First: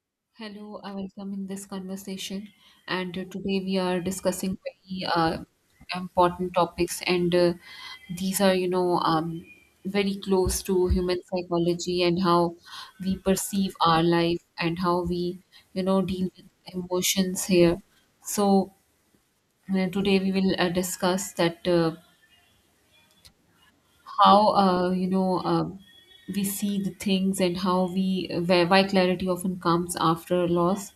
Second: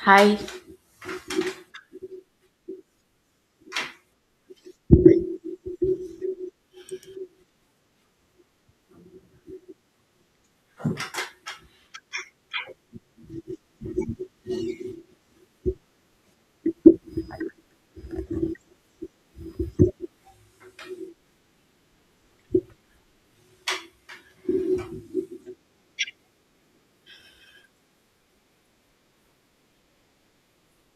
Hi. Hello, I welcome in this conversation. And today we are discussing very important topics, and these are, very close to human psychology and how we perceive our life and how we, deal with emotions here. So today we will discuss that. How you know we see the things and how we where why clarity often comes after loss.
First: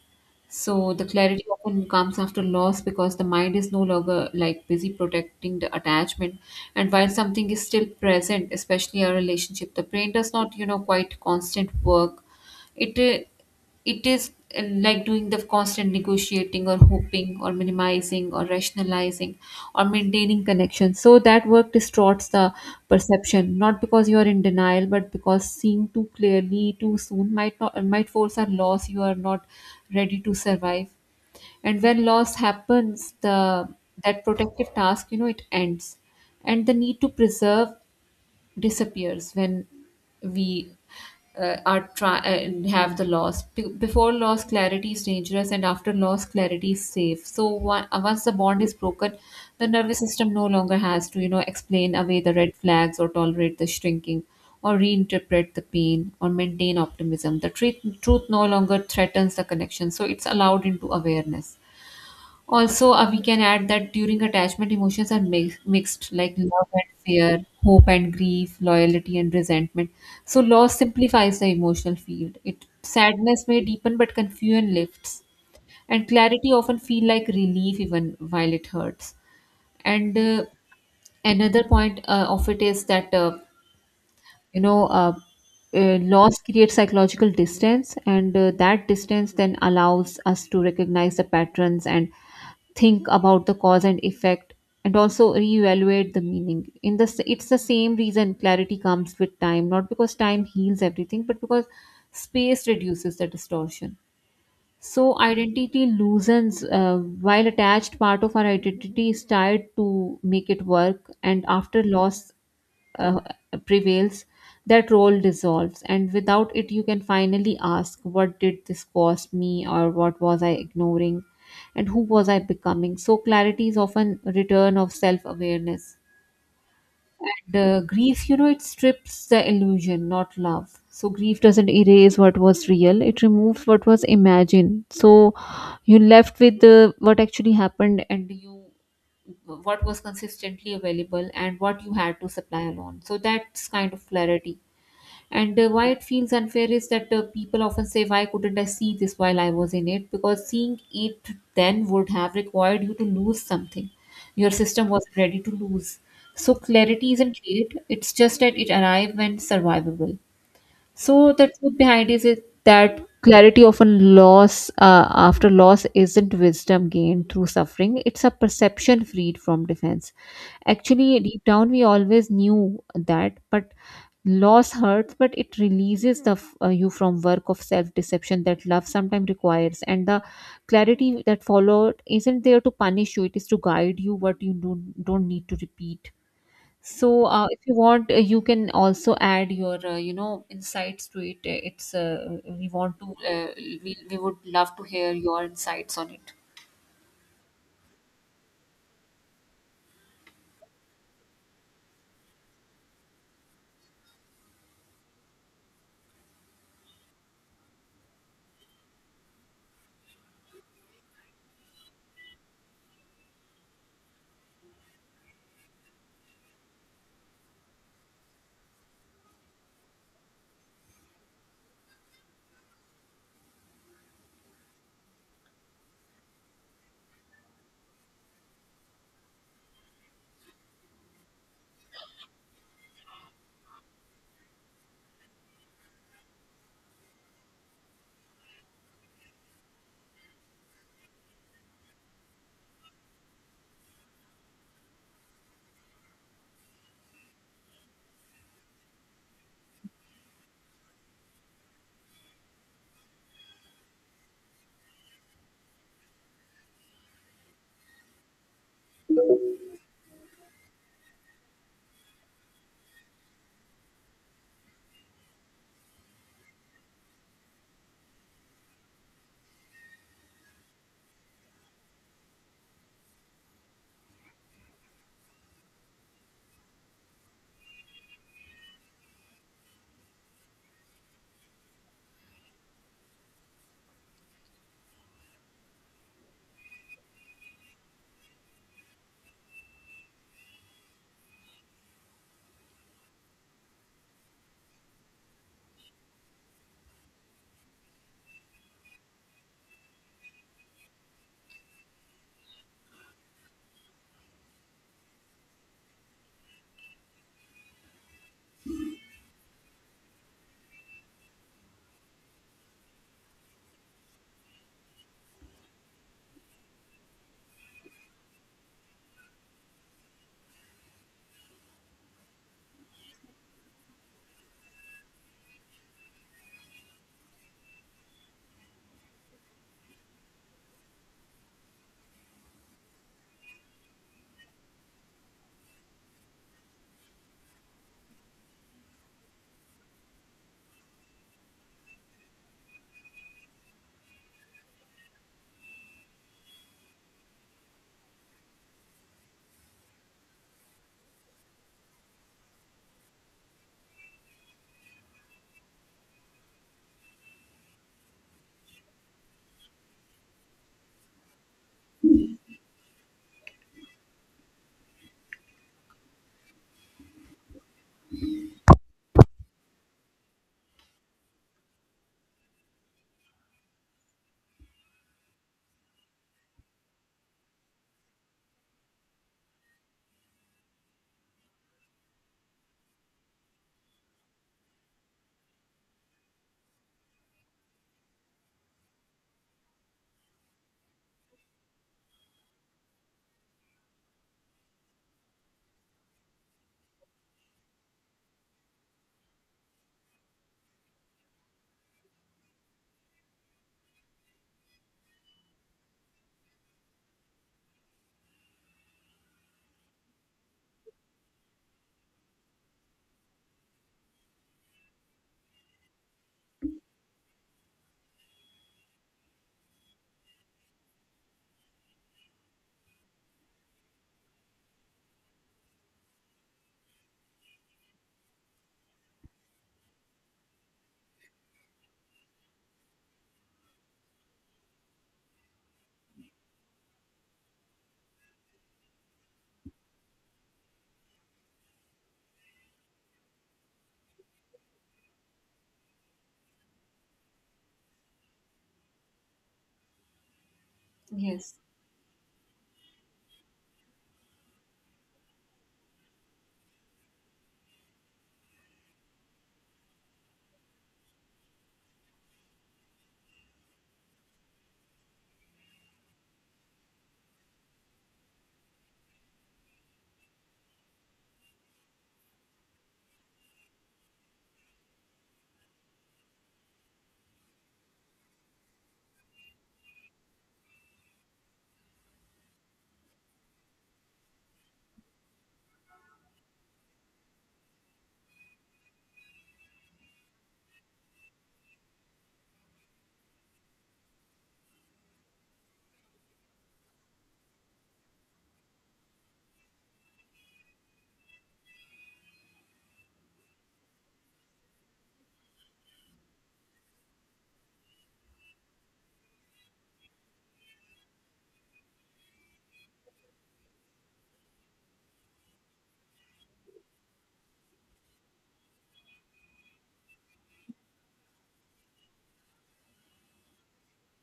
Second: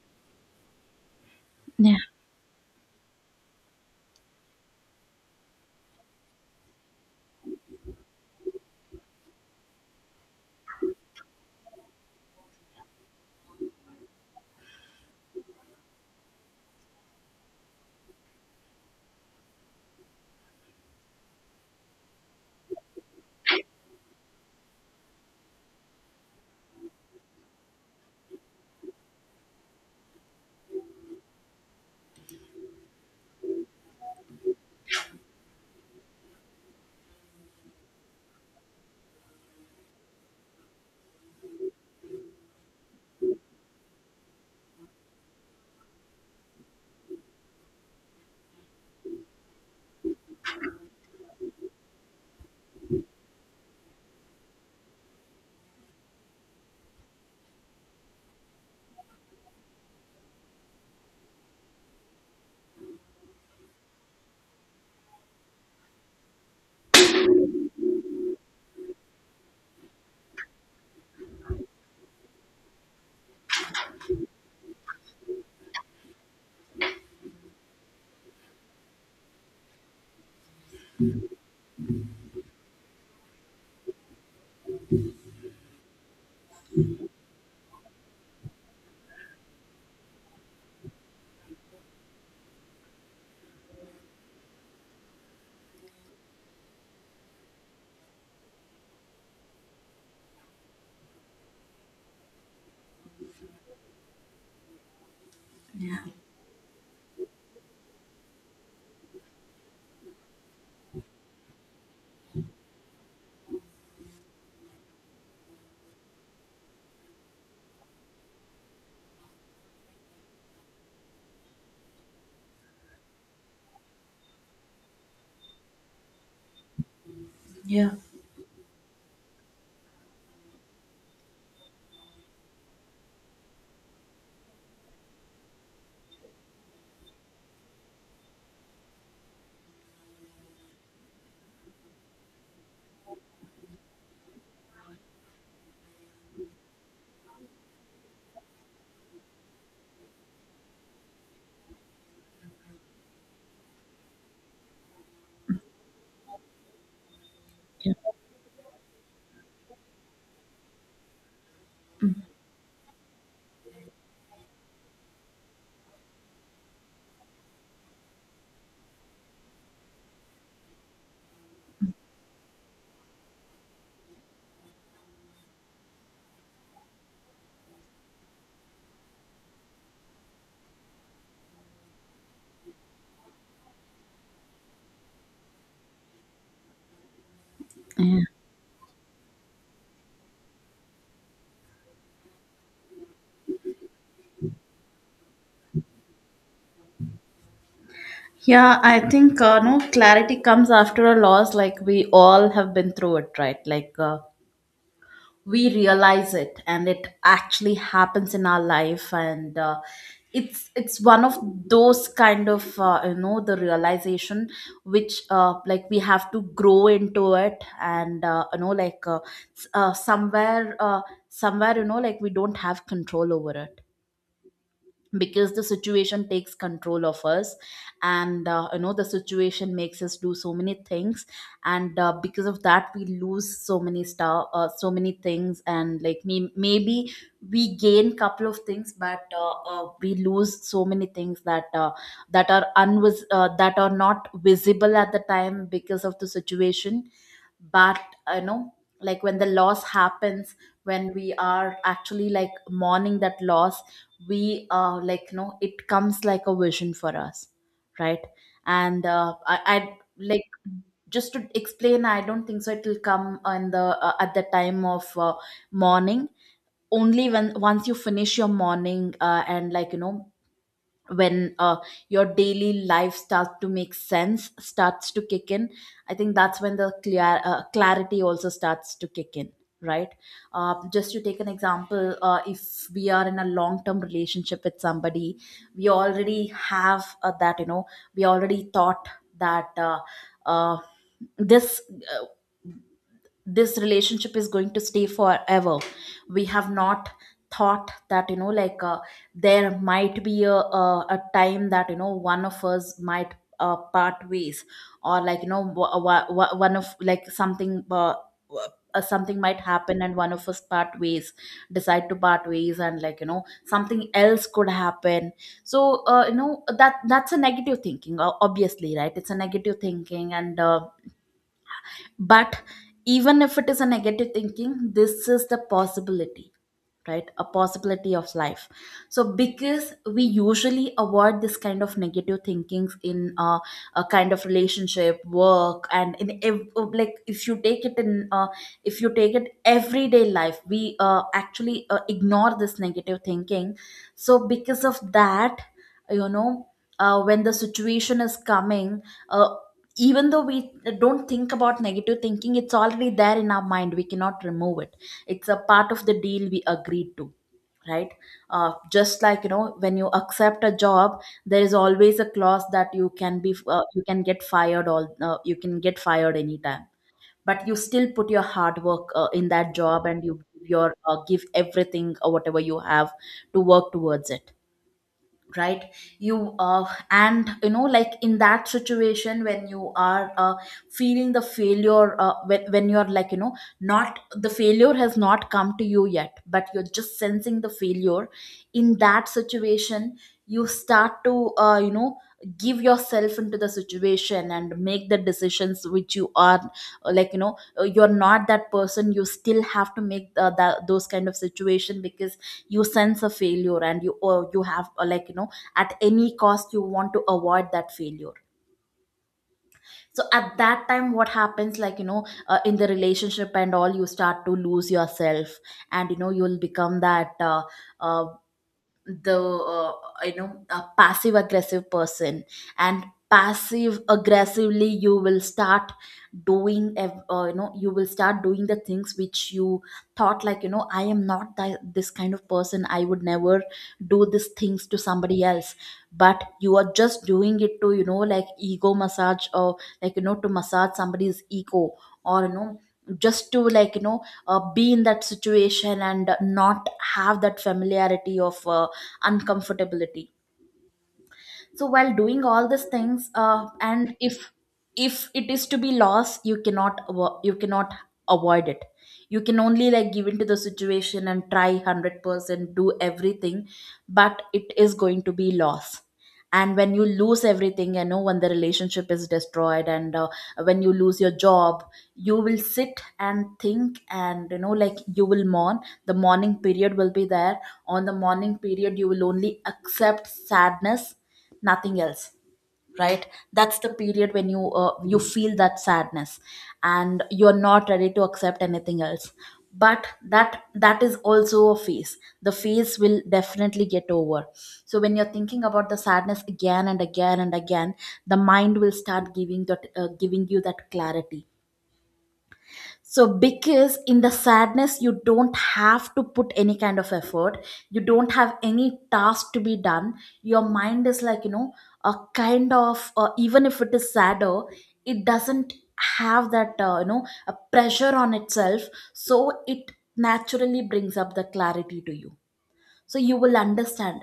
So the clarity often Yeah, comes after loss because the mind is no longer like busy protecting the attachment. And while something is still present, especially a relationship, the brain does not, you know, quite constant work. It uh, it is uh, like doing the constant negotiating or hoping or minimizing or rationalizing or maintaining connection, so that work distorts the perception, not because you are in denial but because seeing too clearly too soon might not might force a loss you are not ready to survive. And when loss happens, the that protective task, you know, it ends, and the need to preserve disappears when we are try and have the loss. Before loss, clarity is dangerous, and after loss, clarity is safe. So one, once the bond is broken, the nervous system no longer has to, you know, explain away the red flags or tolerate the shrinking. Or reinterpret the pain or maintain optimism. The truth no longer threatens the connection, so it's allowed into awareness. Also, we can add that during attachment, emotions are mixed, like love and fear, hope and grief, loyalty and resentment. So, loss simplifies the emotional field. It sadness may deepen, but confusion lifts, and clarity often feel like relief even while it hurts. And another point of it is that you know loss creates psychological distance, and that distance then allows us to recognize the patterns and think about the cause and effect and also reevaluate the meaning in this. It's the same reason clarity comes with time, not because time heals everything but because space reduces the distortion. So identity Yeah. loosens while attached part of our identity is tied to make it work, and after loss uh, prevails, that role dissolves, and without it you can finally ask, what did this cost me, or what was I ignoring and who was I becoming? So clarity is often a return of self awareness. And Yeah. grief, you know, it strips the illusion, not love. So grief doesn't erase what was real; it removes what was imagined. So you left with the what actually happened, and you what was consistently available, and what you had to supply alone. So that's kind of clarity. And why it feels unfair is that people often say, why couldn't I see this while I was in it? Because seeing it then would have required you to lose something. Your system was ready to lose. So clarity isn't great, yeah, it's just that it arrived when survivable. So the truth behind Mm, is it that clarity often loss after loss isn't wisdom gained through suffering. It's a perception freed from defense. Actually, deep down we always knew that, but loss hurts, but it releases the you from work of self deception that love sometimes requires. And the clarity that followed isn't there to punish you; it is to guide you what you don't need to repeat. So, if you want, Yeah. you can also add your, insights to it. It's we want to, we would love to hear your insights on it. Yeah, I think no, clarity comes after a loss. Like we all have been through it, right? We realize it, and it actually happens in our life, and it's one of those kind of the realization which like we have to grow into it, and you know like s- somewhere somewhere, you know, like we don't have control over it because the situation takes control of us, and the situation makes us do so many things, and because of that we lose so many star so many things, and like me maybe we gain couple of things, but we lose so many things that that are not visible at the time because of the situation. But you know, like when the loss happens, when we are actually like mourning that loss, we like you know it comes like a vision for us, right? And I like, just to explain, I don't think so it will come in the at the time of morning. Only when once you finish your morning, and like, you know, when your daily life starts to make sense, starts to kick in, I think that's when the clear clarity also starts to kick in, right? Just to take an example, if we are in a long term relationship with somebody, we already have, that, you know, we already thought that uh, this uh, this relationship is going to stay forever. We have not thought that, you know, there might be a time that, you know, one of us might part ways, or like, you know, one of, like, something w- something might happen, and one of us part ways, decide to part ways, and like, you know, something else could happen. So you know, that that's a negative thinking, obviously, right? It's a negative thinking, and but even if it is a negative thinking, this is the possibility, right? A possibility of life. So because we usually avoid this kind of negative thinkings in a kind of relationship work, and in like, if you take it in if you take it everyday life, we actually ignore this negative thinking. So because of that, you know, when the situation is coming, uh, even though we don't think about negative thinking, it's already there in our mind, we cannot remove it. It's a part of the deal we agreed to, right? Just like, you know, when you accept a job, there is always a clause that you can get fired all you can get fired anytime, but you still put your hard work in that job, and you give your give everything or whatever you have to work towards it, right? You uh, and you know, like in that situation when you are feeling the failure, when you're like, you know, not the failure, has not come to you yet, but you're just sensing the failure. In that situation, you start to give yourself into the situation and make the decisions which you are you're not that person, you still have to make that those kind of situation, because you sense a failure, and you, or you have, or like, you know, at any cost you want to avoid that failure. So at that time, what happens, like, you know, in the relationship and all, you start to lose yourself, and you know, you'll become that uh, the you know, a passive aggressive person. And passive aggressively you will start doing, you will start doing the things which you thought, like, you know, I am not this kind of person, I would never do these things to somebody else, but you are just doing it to, you know, like, ego massage, or like, you know, to massage somebody's ego, or, you know, just to, like, you know, be in that situation and not have that familiarity of uncomfortability. Yes. So while doing all these things, and if it is to be loss, you cannot avoid it. You can only, like, give into the situation and try 100% do everything, but it is going to be loss. And when you lose everything, you know, when the relationship is destroyed, and when you lose your job, you will sit and think, and you know, like, you will mourn. The mourning period will be there. On the mourning period, you will only accept sadness, nothing else, right? That's the period when you feel that sadness, and you're not ready to accept anything else. But that is also a phase, the phase will definitely get over. So when you're thinking about the sadness again and again and again, the mind will start giving that giving you that clarity. So, because in the sadness, you don't have to put any kind of effort, you don't have any task to be done. Your mind is like, you know, a kind of, even if it is sadder, it doesn't have that, a pressure on itself. So, it naturally brings up the clarity to you. So, you will understand.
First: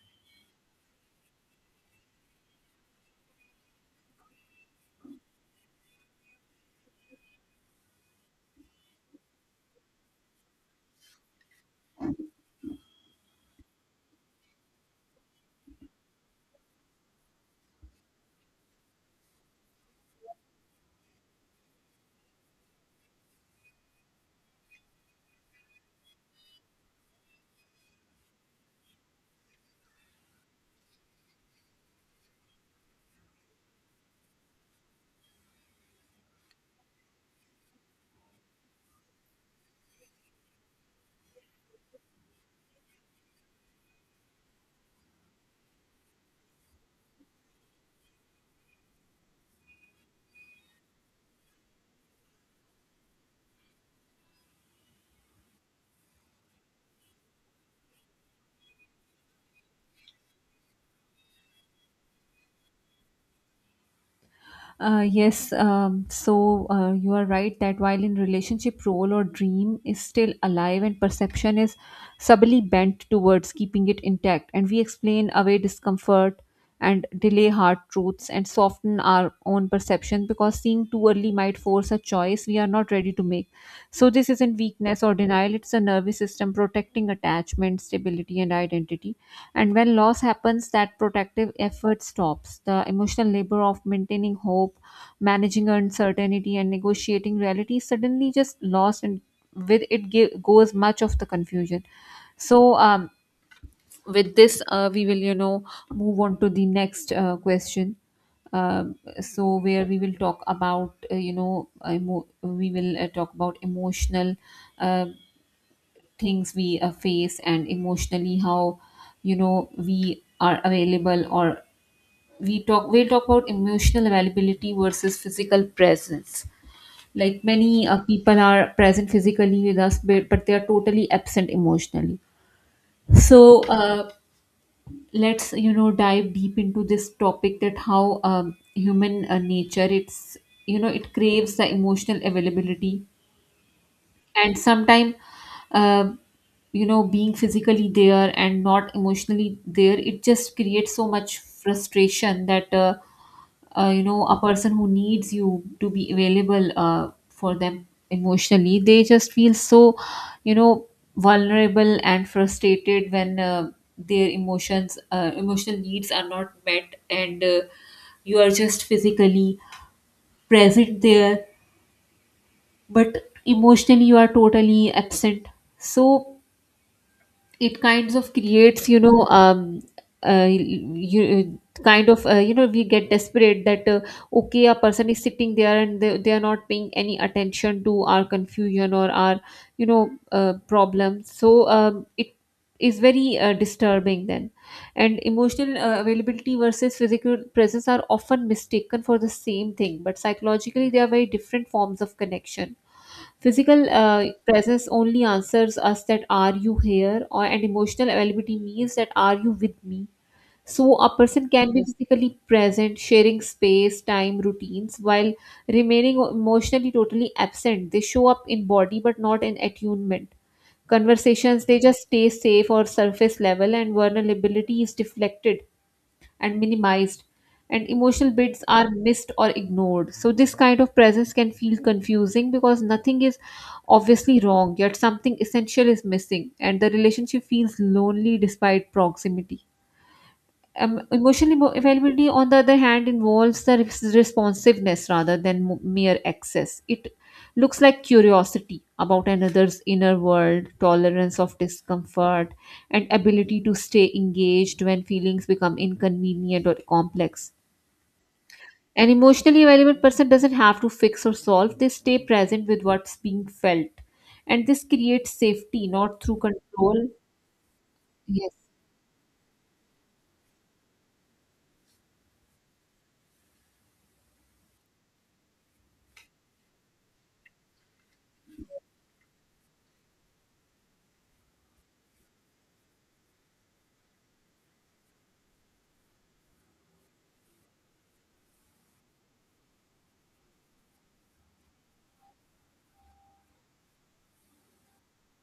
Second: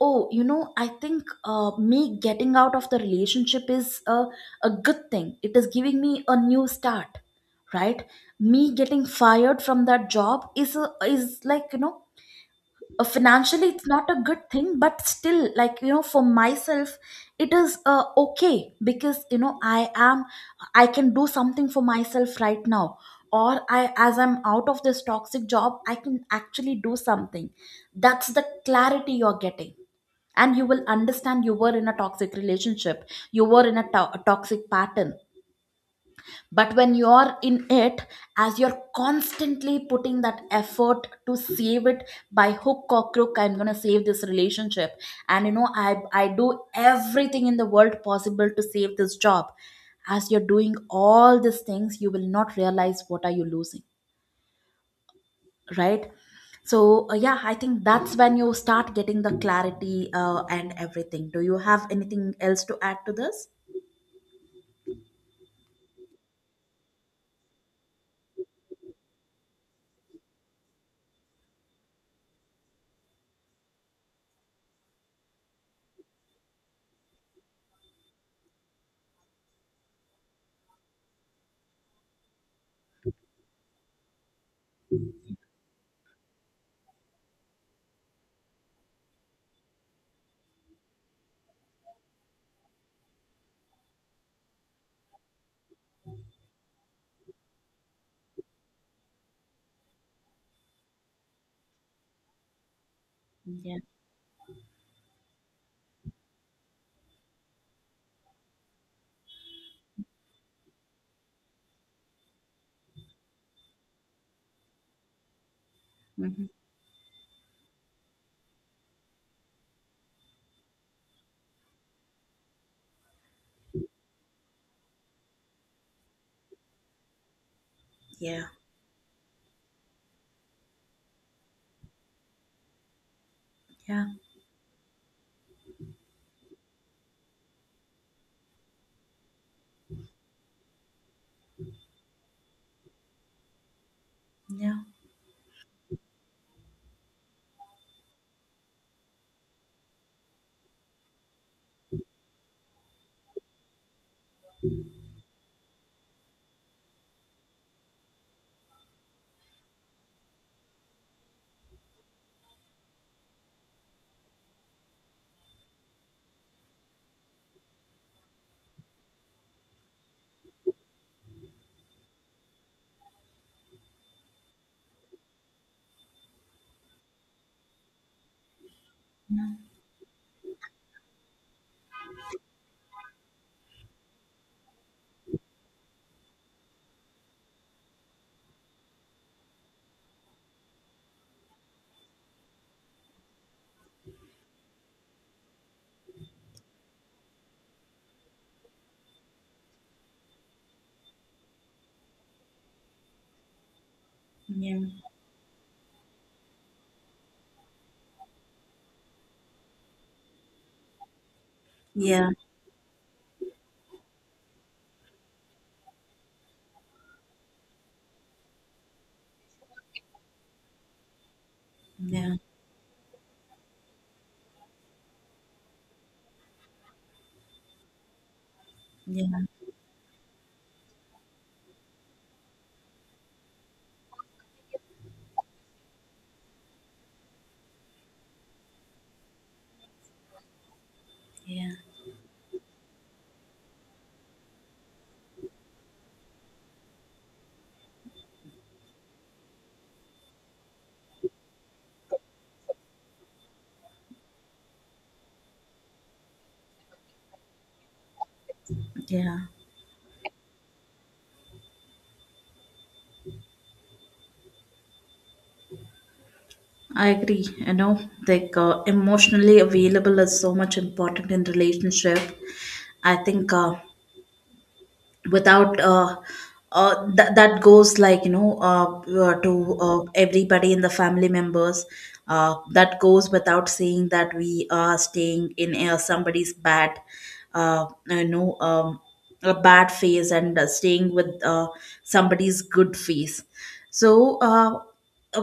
Oh, you know, I think me getting out of the relationship is a good thing. It is giving me a new start, right? Me getting fired from that job is a, is like, you know, financially it's not a good thing, but still, like, you know, for myself, it is okay, because, you know, I can do something for myself right now. Or I, as I'm out of this toxic job, I can actually do something. That's the clarity you're getting. And you will understand you were in a toxic relationship, you were in a, a toxic pattern. But when you're in it, as you're constantly putting that effort to save it, by hook or crook, I'm going to save this relationship, and you know, I do everything in the world possible to save this job. As you're doing all these things, you will not realize what are you losing, right? So yeah, I think that's when you start getting the clarity, and everything. Do you have anything else to add to this? You are right that while in relationship, role or dream is still alive and perception is subtly bent towards keeping it intact, and we explain away discomfort and delay hard truths and soften our own perception because seeing too early might force a choice we are not ready to make. So, this isn't weakness or denial, it's a nervous system protecting attachment, stability, and identity, and when loss happens, that protective effort stops. The emotional labor of maintaining hope, managing uncertainty, and negotiating reality is suddenly just lost, and with it goes much of the confusion. So, um, Yeah. with this, we will, you know, move on to the next question. So, where we will talk about, we will talk about emotional. Uh, hmm things we face and emotionally how, you know, we are available, or we'll talk about emotional availability versus physical presence. Like many people yeah, are present physically with us, but they are totally absent emotionally. so yeah, uh, let's, you know, dive deep into this topic, that how human nature it's, you know, it craves the emotional availability. And yeah. sometimes uh, you know, being physically there and not emotionally there, it just creates so much frustration that you know, a person who needs you to be available for them emotionally, they just feel so, you know, vulnerable and frustrated when their emotions emotional needs are not met, and you are just physically present there, but emotionally you are totally absent. So it kinds of creates, you know, you kind of you know, we get desperate that okay, a person is sitting there and they are not paying any attention to our confusion or our, problems. So it is very disturbing then. And emotional availability versus physical presence are often mistaken for the same thing, but psychologically they are very different forms of connection. Physical Yeah. presence only answers us that are you here or, and emotional availability means that are you with me. So a person can be Yeah. physically present, sharing space, time, routines, while remaining emotionally totally absent. They show up in body but not in attunement. Conversations they just stay Yeah, safe or surface level, and vulnerability is deflected and minimized, and emotional bits are missed yeah, or ignored. So this kind of presence can feel confusing because nothing is obviously wrong, yet something essential is missing, and the relationship feels lonely despite proximity. Emotional yeah, availability, on the other hand, involves the responsiveness rather than mere access. It looks like curiosity about another's inner world, tolerance of discomfort, and ability to stay engaged when feelings become inconvenient or complex. An yeah. emotionally available person doesn't have to fix or solve, they stay present with what's being felt. And this creates safety, not through control. I agree. You know, Yes. like, emotionally available is so much important in relationship. I think without that that goes, like, you know, to, everybody in the family members. That goes without saying that we are staying in, somebody's bad, uh, you know, um, a bad phase, and staying with somebody's good phase. So.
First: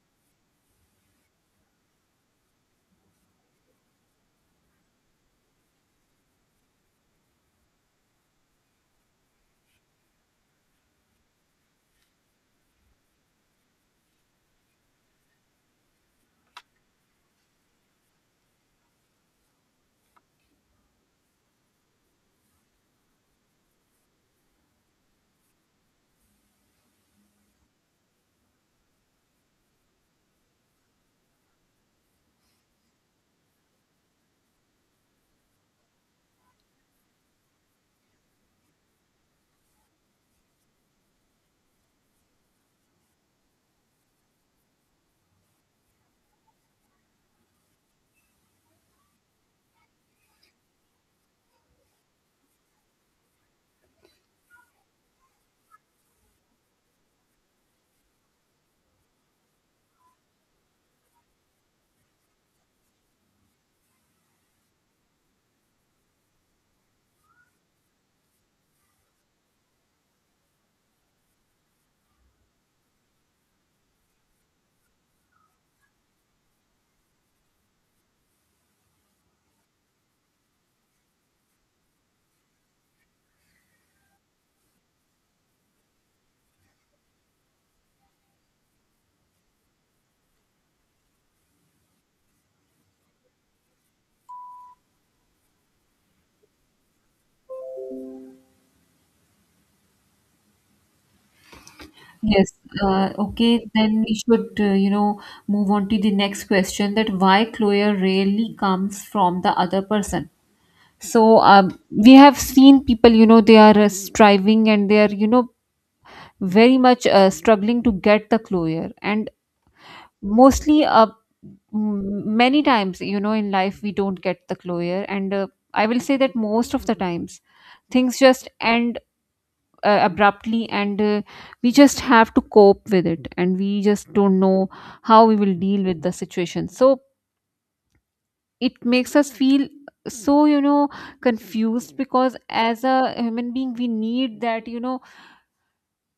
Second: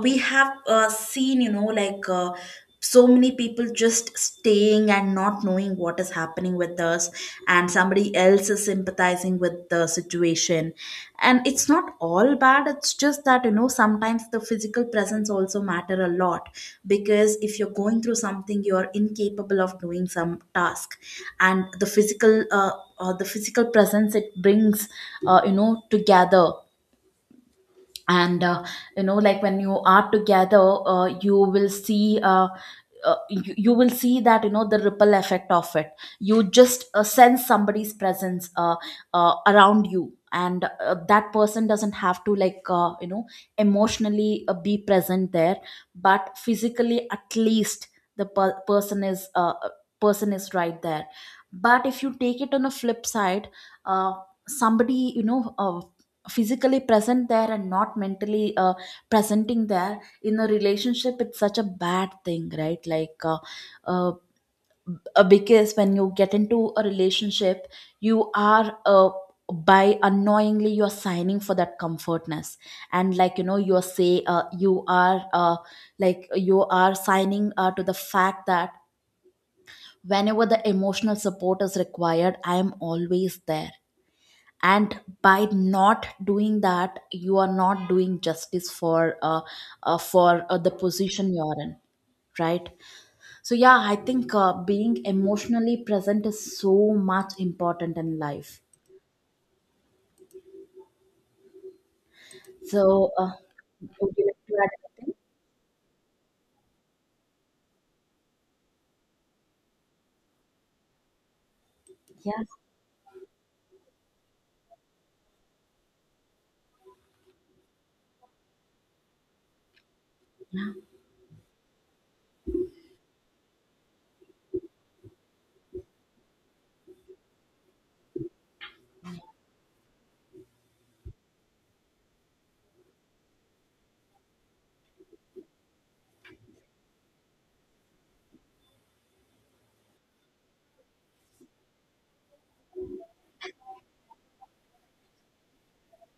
We have seen, you know, so many people just staying and not knowing what is happening with us, and somebody else is sympathizing with the situation. And it's not all bad, it's just that, you know, sometimes the physical presence also matter a lot, because if you're going through something, you're incapable of doing some task, and the physical presence, it brings you know, together. And you know, like, when you are together, you will see, you will see that, you know, the ripple effect of it. You just sense somebody's presence around you, and that person doesn't have to, like, you know, emotionally be present there, but physically, at least, the person is right there. But if you take it on a flip side, uh, somebody, you know, physically present there and not mentally presenting there in a relationship, it's such a bad thing, right? Like, uh, because when you get into a relationship, you are by unknowingly, you are signing for that comfortness, and, like, you know, you are say you are like, you are signing to the fact that whenever the emotional support is required, I am always there. And by not doing that, you are not doing justice for the position you are in, right? So yeah, I think being emotionally present is so much important in life. Yes. So Okay, then would we you like should, to add anything? Move on to the next question, that why closure rarely comes from the other person. So, we have yeah seen people, you know, they are striving and they are, you know, very much struggling to get the closure. And mostly, many times, you know, in life, we don't get the closure. And I will say that most of the times, things just end abruptly, and we just have to cope with it and we just don't know how we will deal with the situation. So it makes us feel so, you know, confused because as a human being we need that, you know,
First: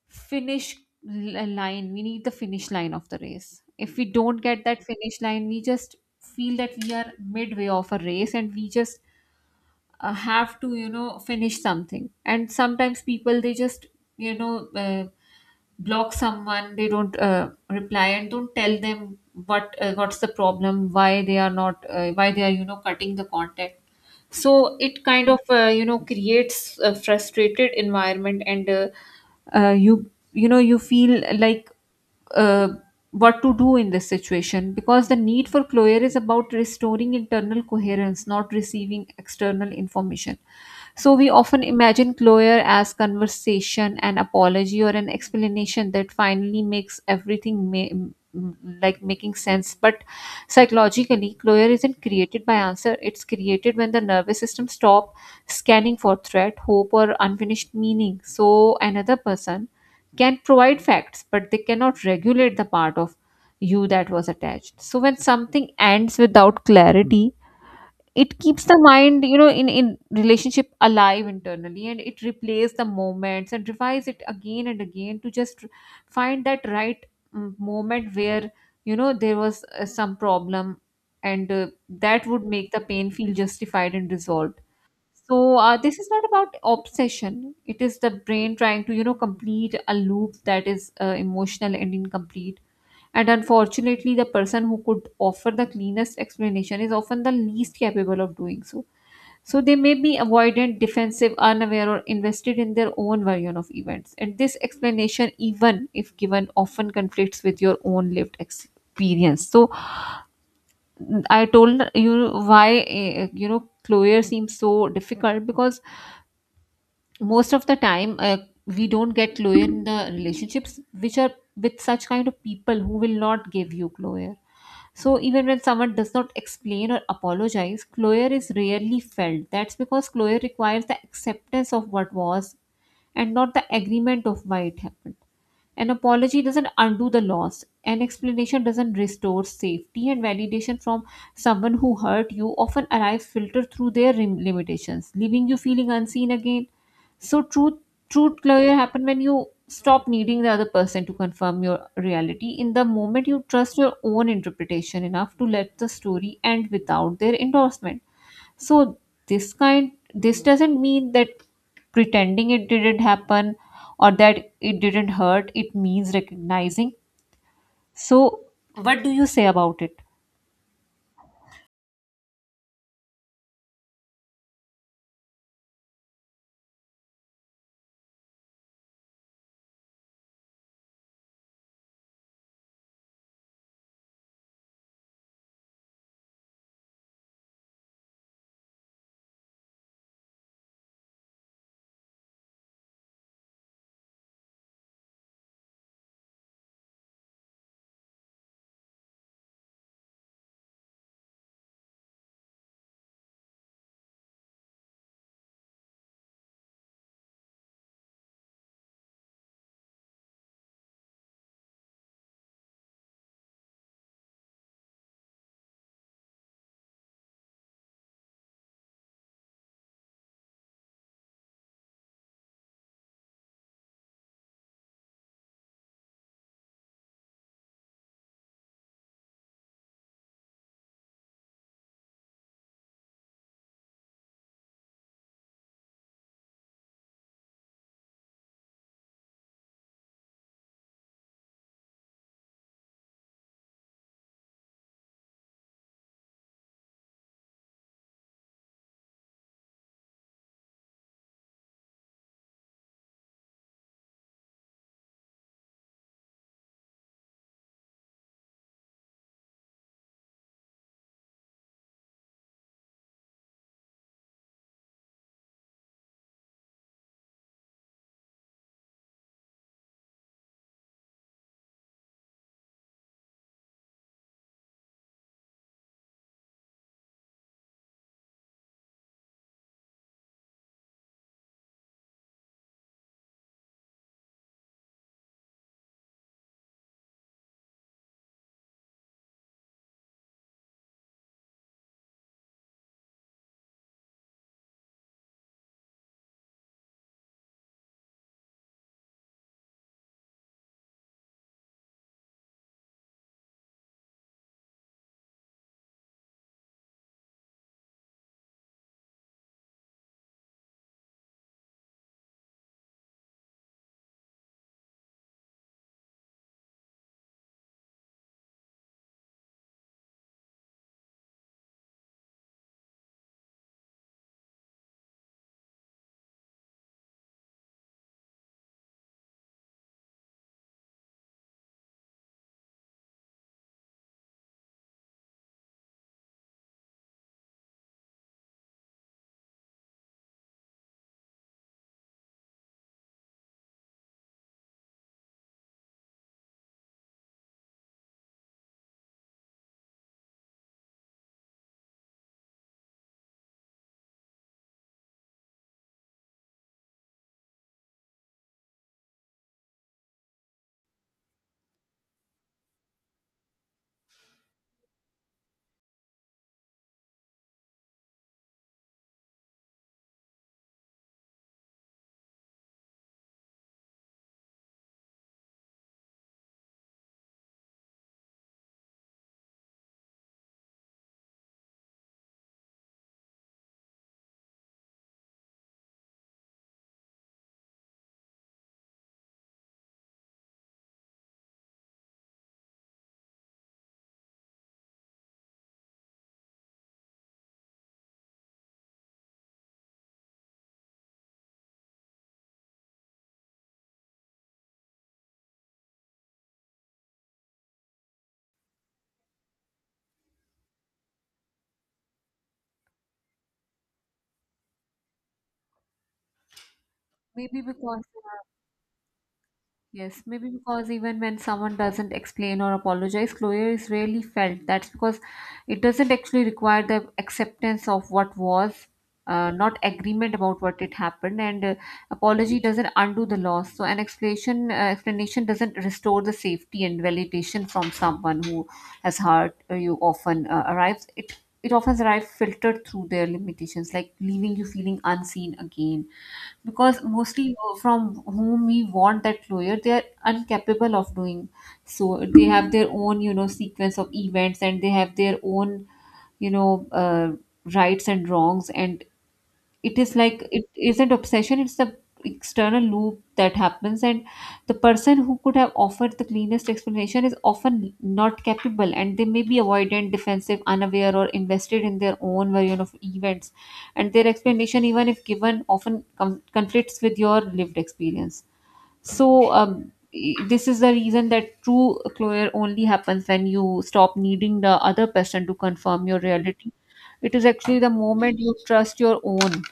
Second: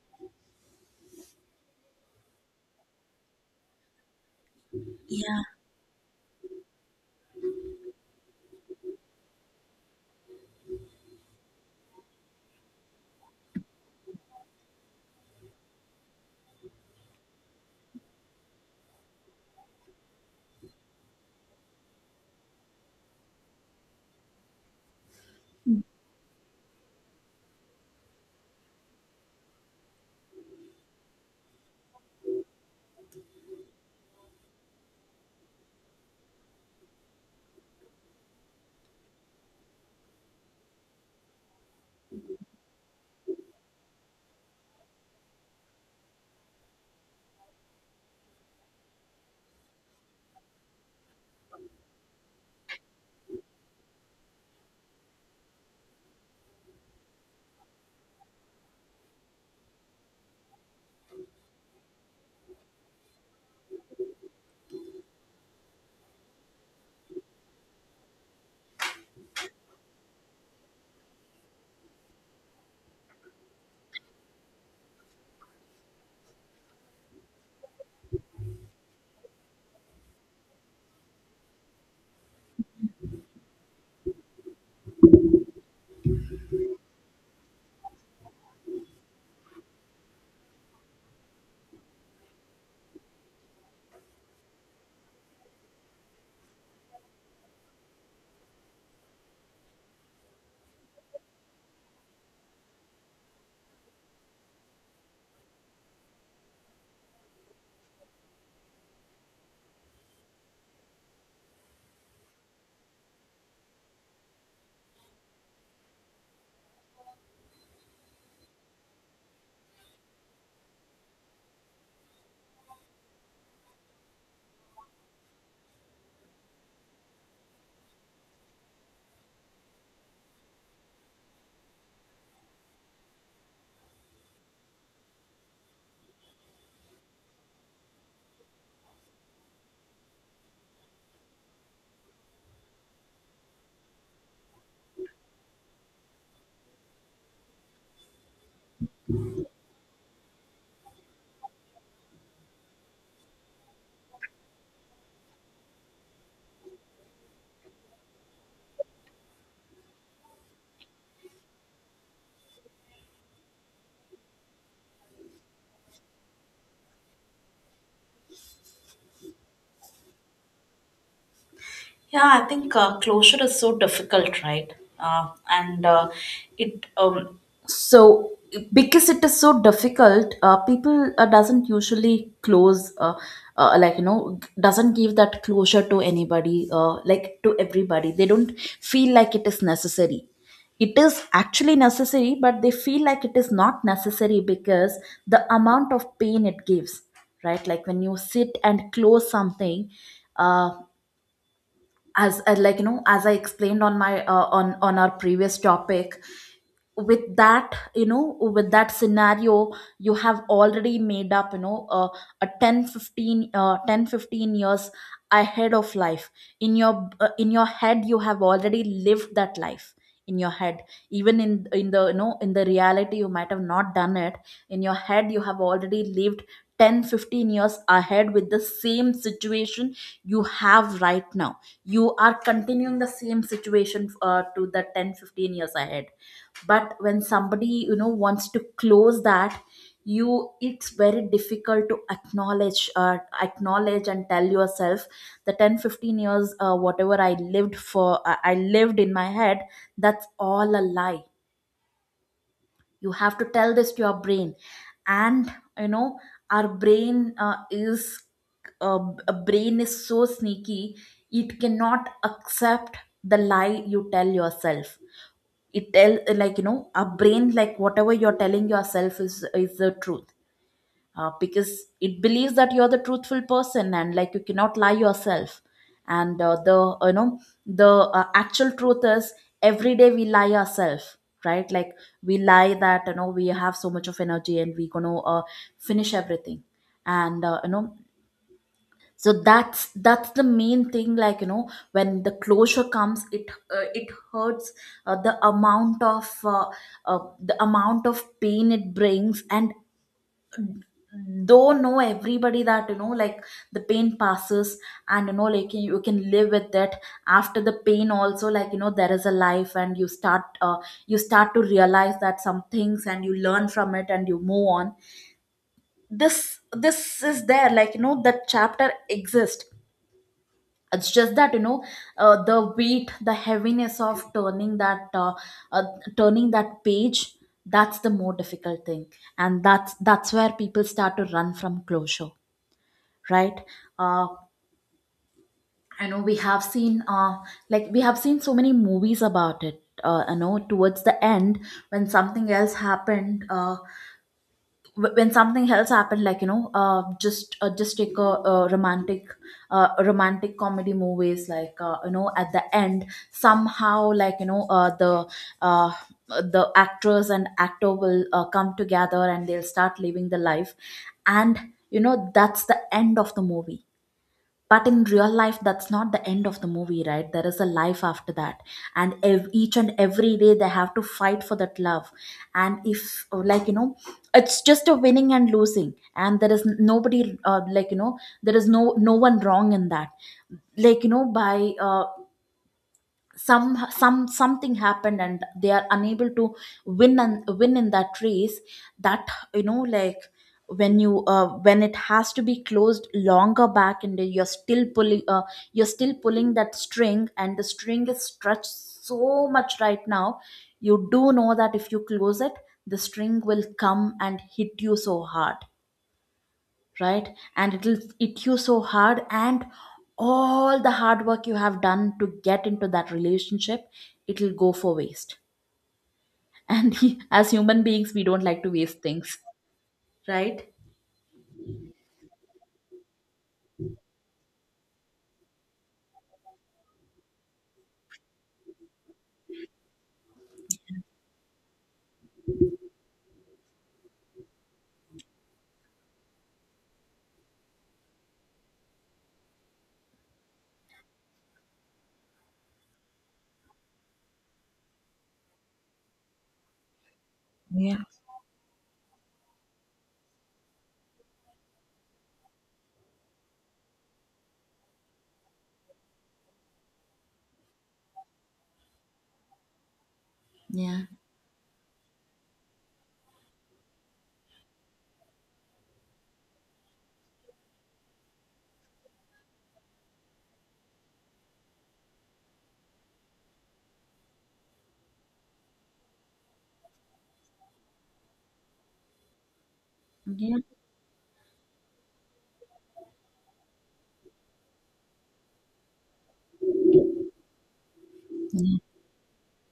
finish l- line we need the finish line of the race. If we don't get that finish line, yeah we just feel that we are midway of a race and we just have to, you know, finish something. And sometimes people they just, you know uh, block someone, they don't reply and don't tell them what's the problem, why they are not why they are, you know, cutting the contact. So it kind of you know, creates a frustrated environment, and you, you know, you feel like uh, what to do in this situation, because the need for closure is about restoring internal coherence, not receiving external information. So we often imagine closure as conversation, an apology, or an explanation that finally makes everything like making sense. But psychologically, closure isn't created by answer. It's created when the nervous system stop scanning for threat, hope, or unfinished meaning. So another person can provide facts, but they cannot regulate the part of you that was attached. So when something ends without clarity, it keeps the mind, you know, in relationship alive internally, and it replays the moments and revives it again and again to just find that right, moment where, you know, there was some problem, and that would make the pain feel justified and resolved. So this is not about obsession. It is the brain trying to, you know, complete a loop that is emotional and incomplete. And unfortunately, the person who could offer the cleanest explanation is often the least capable of doing so. So they may be avoidant, defensive, unaware, or invested in their own version of events. And this explanation, even if given, often conflicts with your own lived experience. So I told you why, Cloyer seems so difficult because most of the time we don't get closure in the relationships which are with such kind of people who will not give you closure. So even when someone does not explain or apologize, closure is rarely felt. That's because closure requires the acceptance of what was and not the agreement of why it happened. An apology doesn't undo the loss. An explanation doesn't restore safety, and validation from someone who hurt you often arrives filtered through their limitations, leaving you feeling unseen again. So truth closure happen when you stop needing the other person to confirm your reality. In the moment you trust your own interpretation enough to let the story end without their endorsement. So this doesn't mean that pretending it didn't happen or that it didn't hurt. It means recognizing. So what do you say about it? Yeah, I think closure is so difficult, right? And it so Because it is so difficult, people doesn't usually close, like, doesn't give that closure to anybody, like to everybody. They don't feel like it is necessary. It is actually necessary, but they feel like it is not necessary because the amount of pain it gives, right? Like when you sit and close something. uh, as like, as I explained on my, on our previous topic, with that, with that scenario. You have already made up, you know a 10 15, 15 10 15 years ahead of life in your head. You have already lived that life in your head, even in the reality. You might have not done it. In your head you have already lived 10-15 years ahead with the same situation you have right now. You are continuing the same situation to the 10-15 years ahead. But when somebody wants to close that, you it's very difficult to acknowledge and tell yourself the 10-15 years, whatever I lived for, I lived in my head. That's all a lie. You have to tell this to your brain. And our brain is uh, a brain is so sneaky. It cannot accept the lie you tell yourself. It tell, like, our brain, like, whatever you're telling yourself is the truth, because it believes that you're the truthful person, and like, you cannot lie yourself. And the you know the actual truth is, every day we lie ourselves, right? Like, we lie that, we have so much of energy and we gonna finish everything. And, so that's the main thing. Like, when the closure comes, it hurts. Uh, the amount of pain it brings. And though, know everybody that, like, the pain passes. And, like, you can live with it. After the pain also, like, there is a life, and you start to realize that some things, and you learn from it and you move on. This is there. Like, that chapter exists. It's just that, the weight, the heaviness of turning that, uh, turning that page. That's the more difficult thing. And that's where people start to run from closure. Right. uh, I know we have seen, so many movies about it, towards the end, when something else happened. Like, just take a romantic comedy movies. Like, at the end somehow, like, uh, the actors and actor will come together and they'll start living the life. And, that's the end of the movie. But in real life, that's not the end of the movie, right? There is a life after that, and each and every day they have to fight for that love. And if, like, it's just a winning and losing, and there is nobody, like, there is no one wrong in that. Like, by, something happened and they are unable to win and win in that race. That, like, when you, when it has to be closed longer back, and you're still pulling that string, and the string is stretched so much right now. You do know that if you close it, the string will come and hit you so hard, right? And it'll it you so hard. And all the hard work you have done to get into that relationship, it'll go for waste. And as Maybe human because. beings we don't like to waste things. Yes, maybe Right. because even when someone doesn't explain or apologize, closure is rarely felt. That's because it doesn't actually require the acceptance of what was, not agreement about what it happened, and apology doesn't undo the loss. So an explanation explanation doesn't restore the safety and validation from someone who has hurt you. Often arrives it it often arrives filtered through their limitations, like leaving you feeling unseen again, because mostly Yeah. from whom we want that lawyer, they are incapable of doing. So they have their own, you know, sequence of events, and they have their own, you know, rights and wrongs, and it is like it Yeah, isn't obsession. It's the external loop that happens. And the person who could have offered the cleanest explanation is often not capable, and they may be avoidant, defensive, unaware, or invested in their own version of events. And their explanation, even if given, often conflicts with your lived experience. So yeah. this is the reason that true closure only happens when you stop needing the other person to confirm your reality. It is actually the moment you trust your own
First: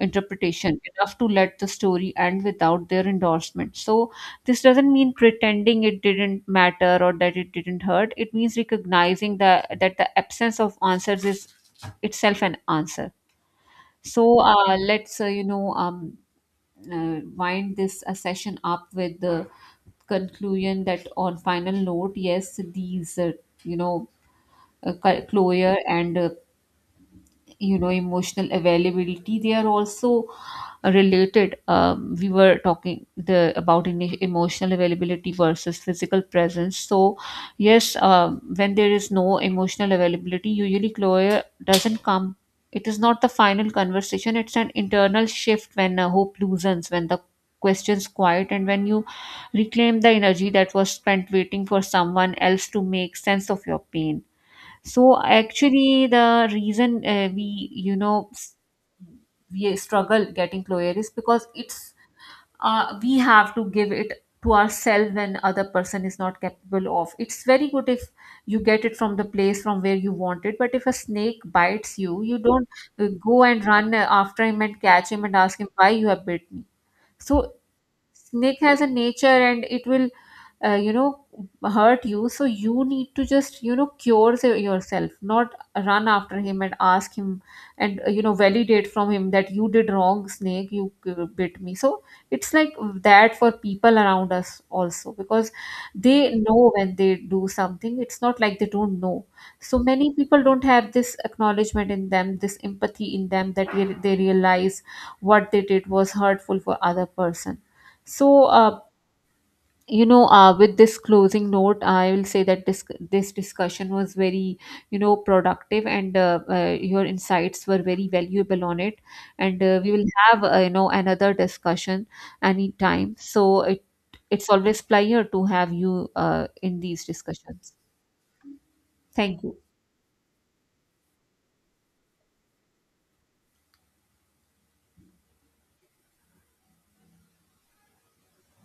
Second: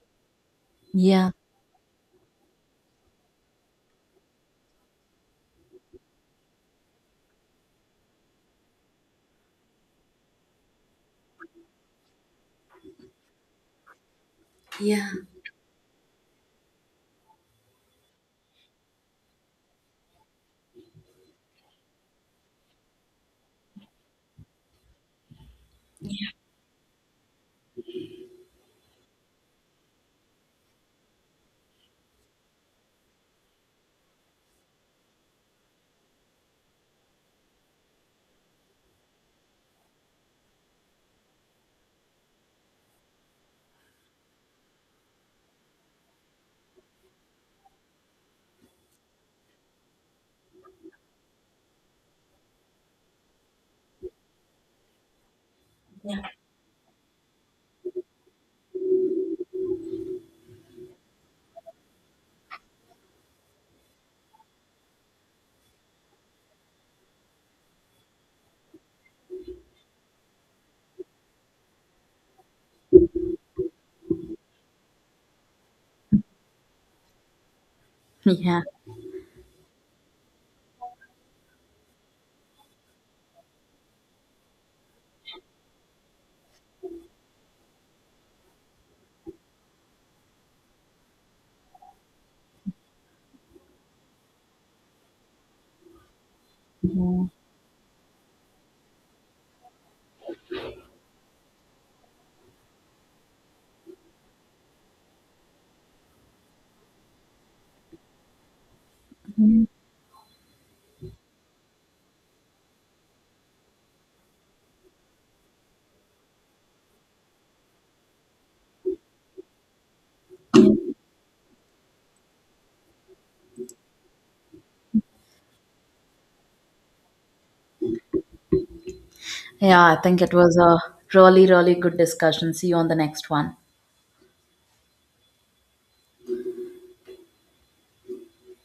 interpretation Yeah. enough to Yeah, let the story end without their endorsement. So this doesn't mean pretending it didn't matter or that it didn't hurt. It means recognizing that the absence of answers is itself an answer. So, yeah. let's, you know, wind this session up with the conclusion that on final note, yes, these, you know, closure and, you know, emotional availability, they are also related. Um, we were talking the about emotional availability versus physical presence. So yes, when there is no emotional availability, usually closure doesn't come. It is not the final conversation, it's an internal shift, when hope loosens, when the questions quiet, and when you reclaim the energy that was spent waiting for someone else to make sense of your pain. So actually, the reason we you know s- we struggle getting closure is because it's we have to give it to ourselves when other person is not capable of It's very good if you get it from the place from where you want it, but if a snake bites you, you don't go and run after him and catch him and ask him why you have bit me. So snake Yeah, has a nature and it will, you know, hurt you, so you need to just, you know, cure yourself, not run after him and ask him and, you know, validate from him that you did wrong, snake, you bit me. So it's like that for people around us also, because they know when they do something. It's not like they don't know. So many people don't have this acknowledgement in them, this empathy in them, that they realize what they did was hurtful for other person. So, you know, with this closing note, I will say that this discussion was very, you know, productive, and your insights were very valuable on it. And we will have, you know, another discussion anytime. So it's always pleasure to have you in these discussions. Thank you. yeah, I think it was a really really good discussion. See you on the next one.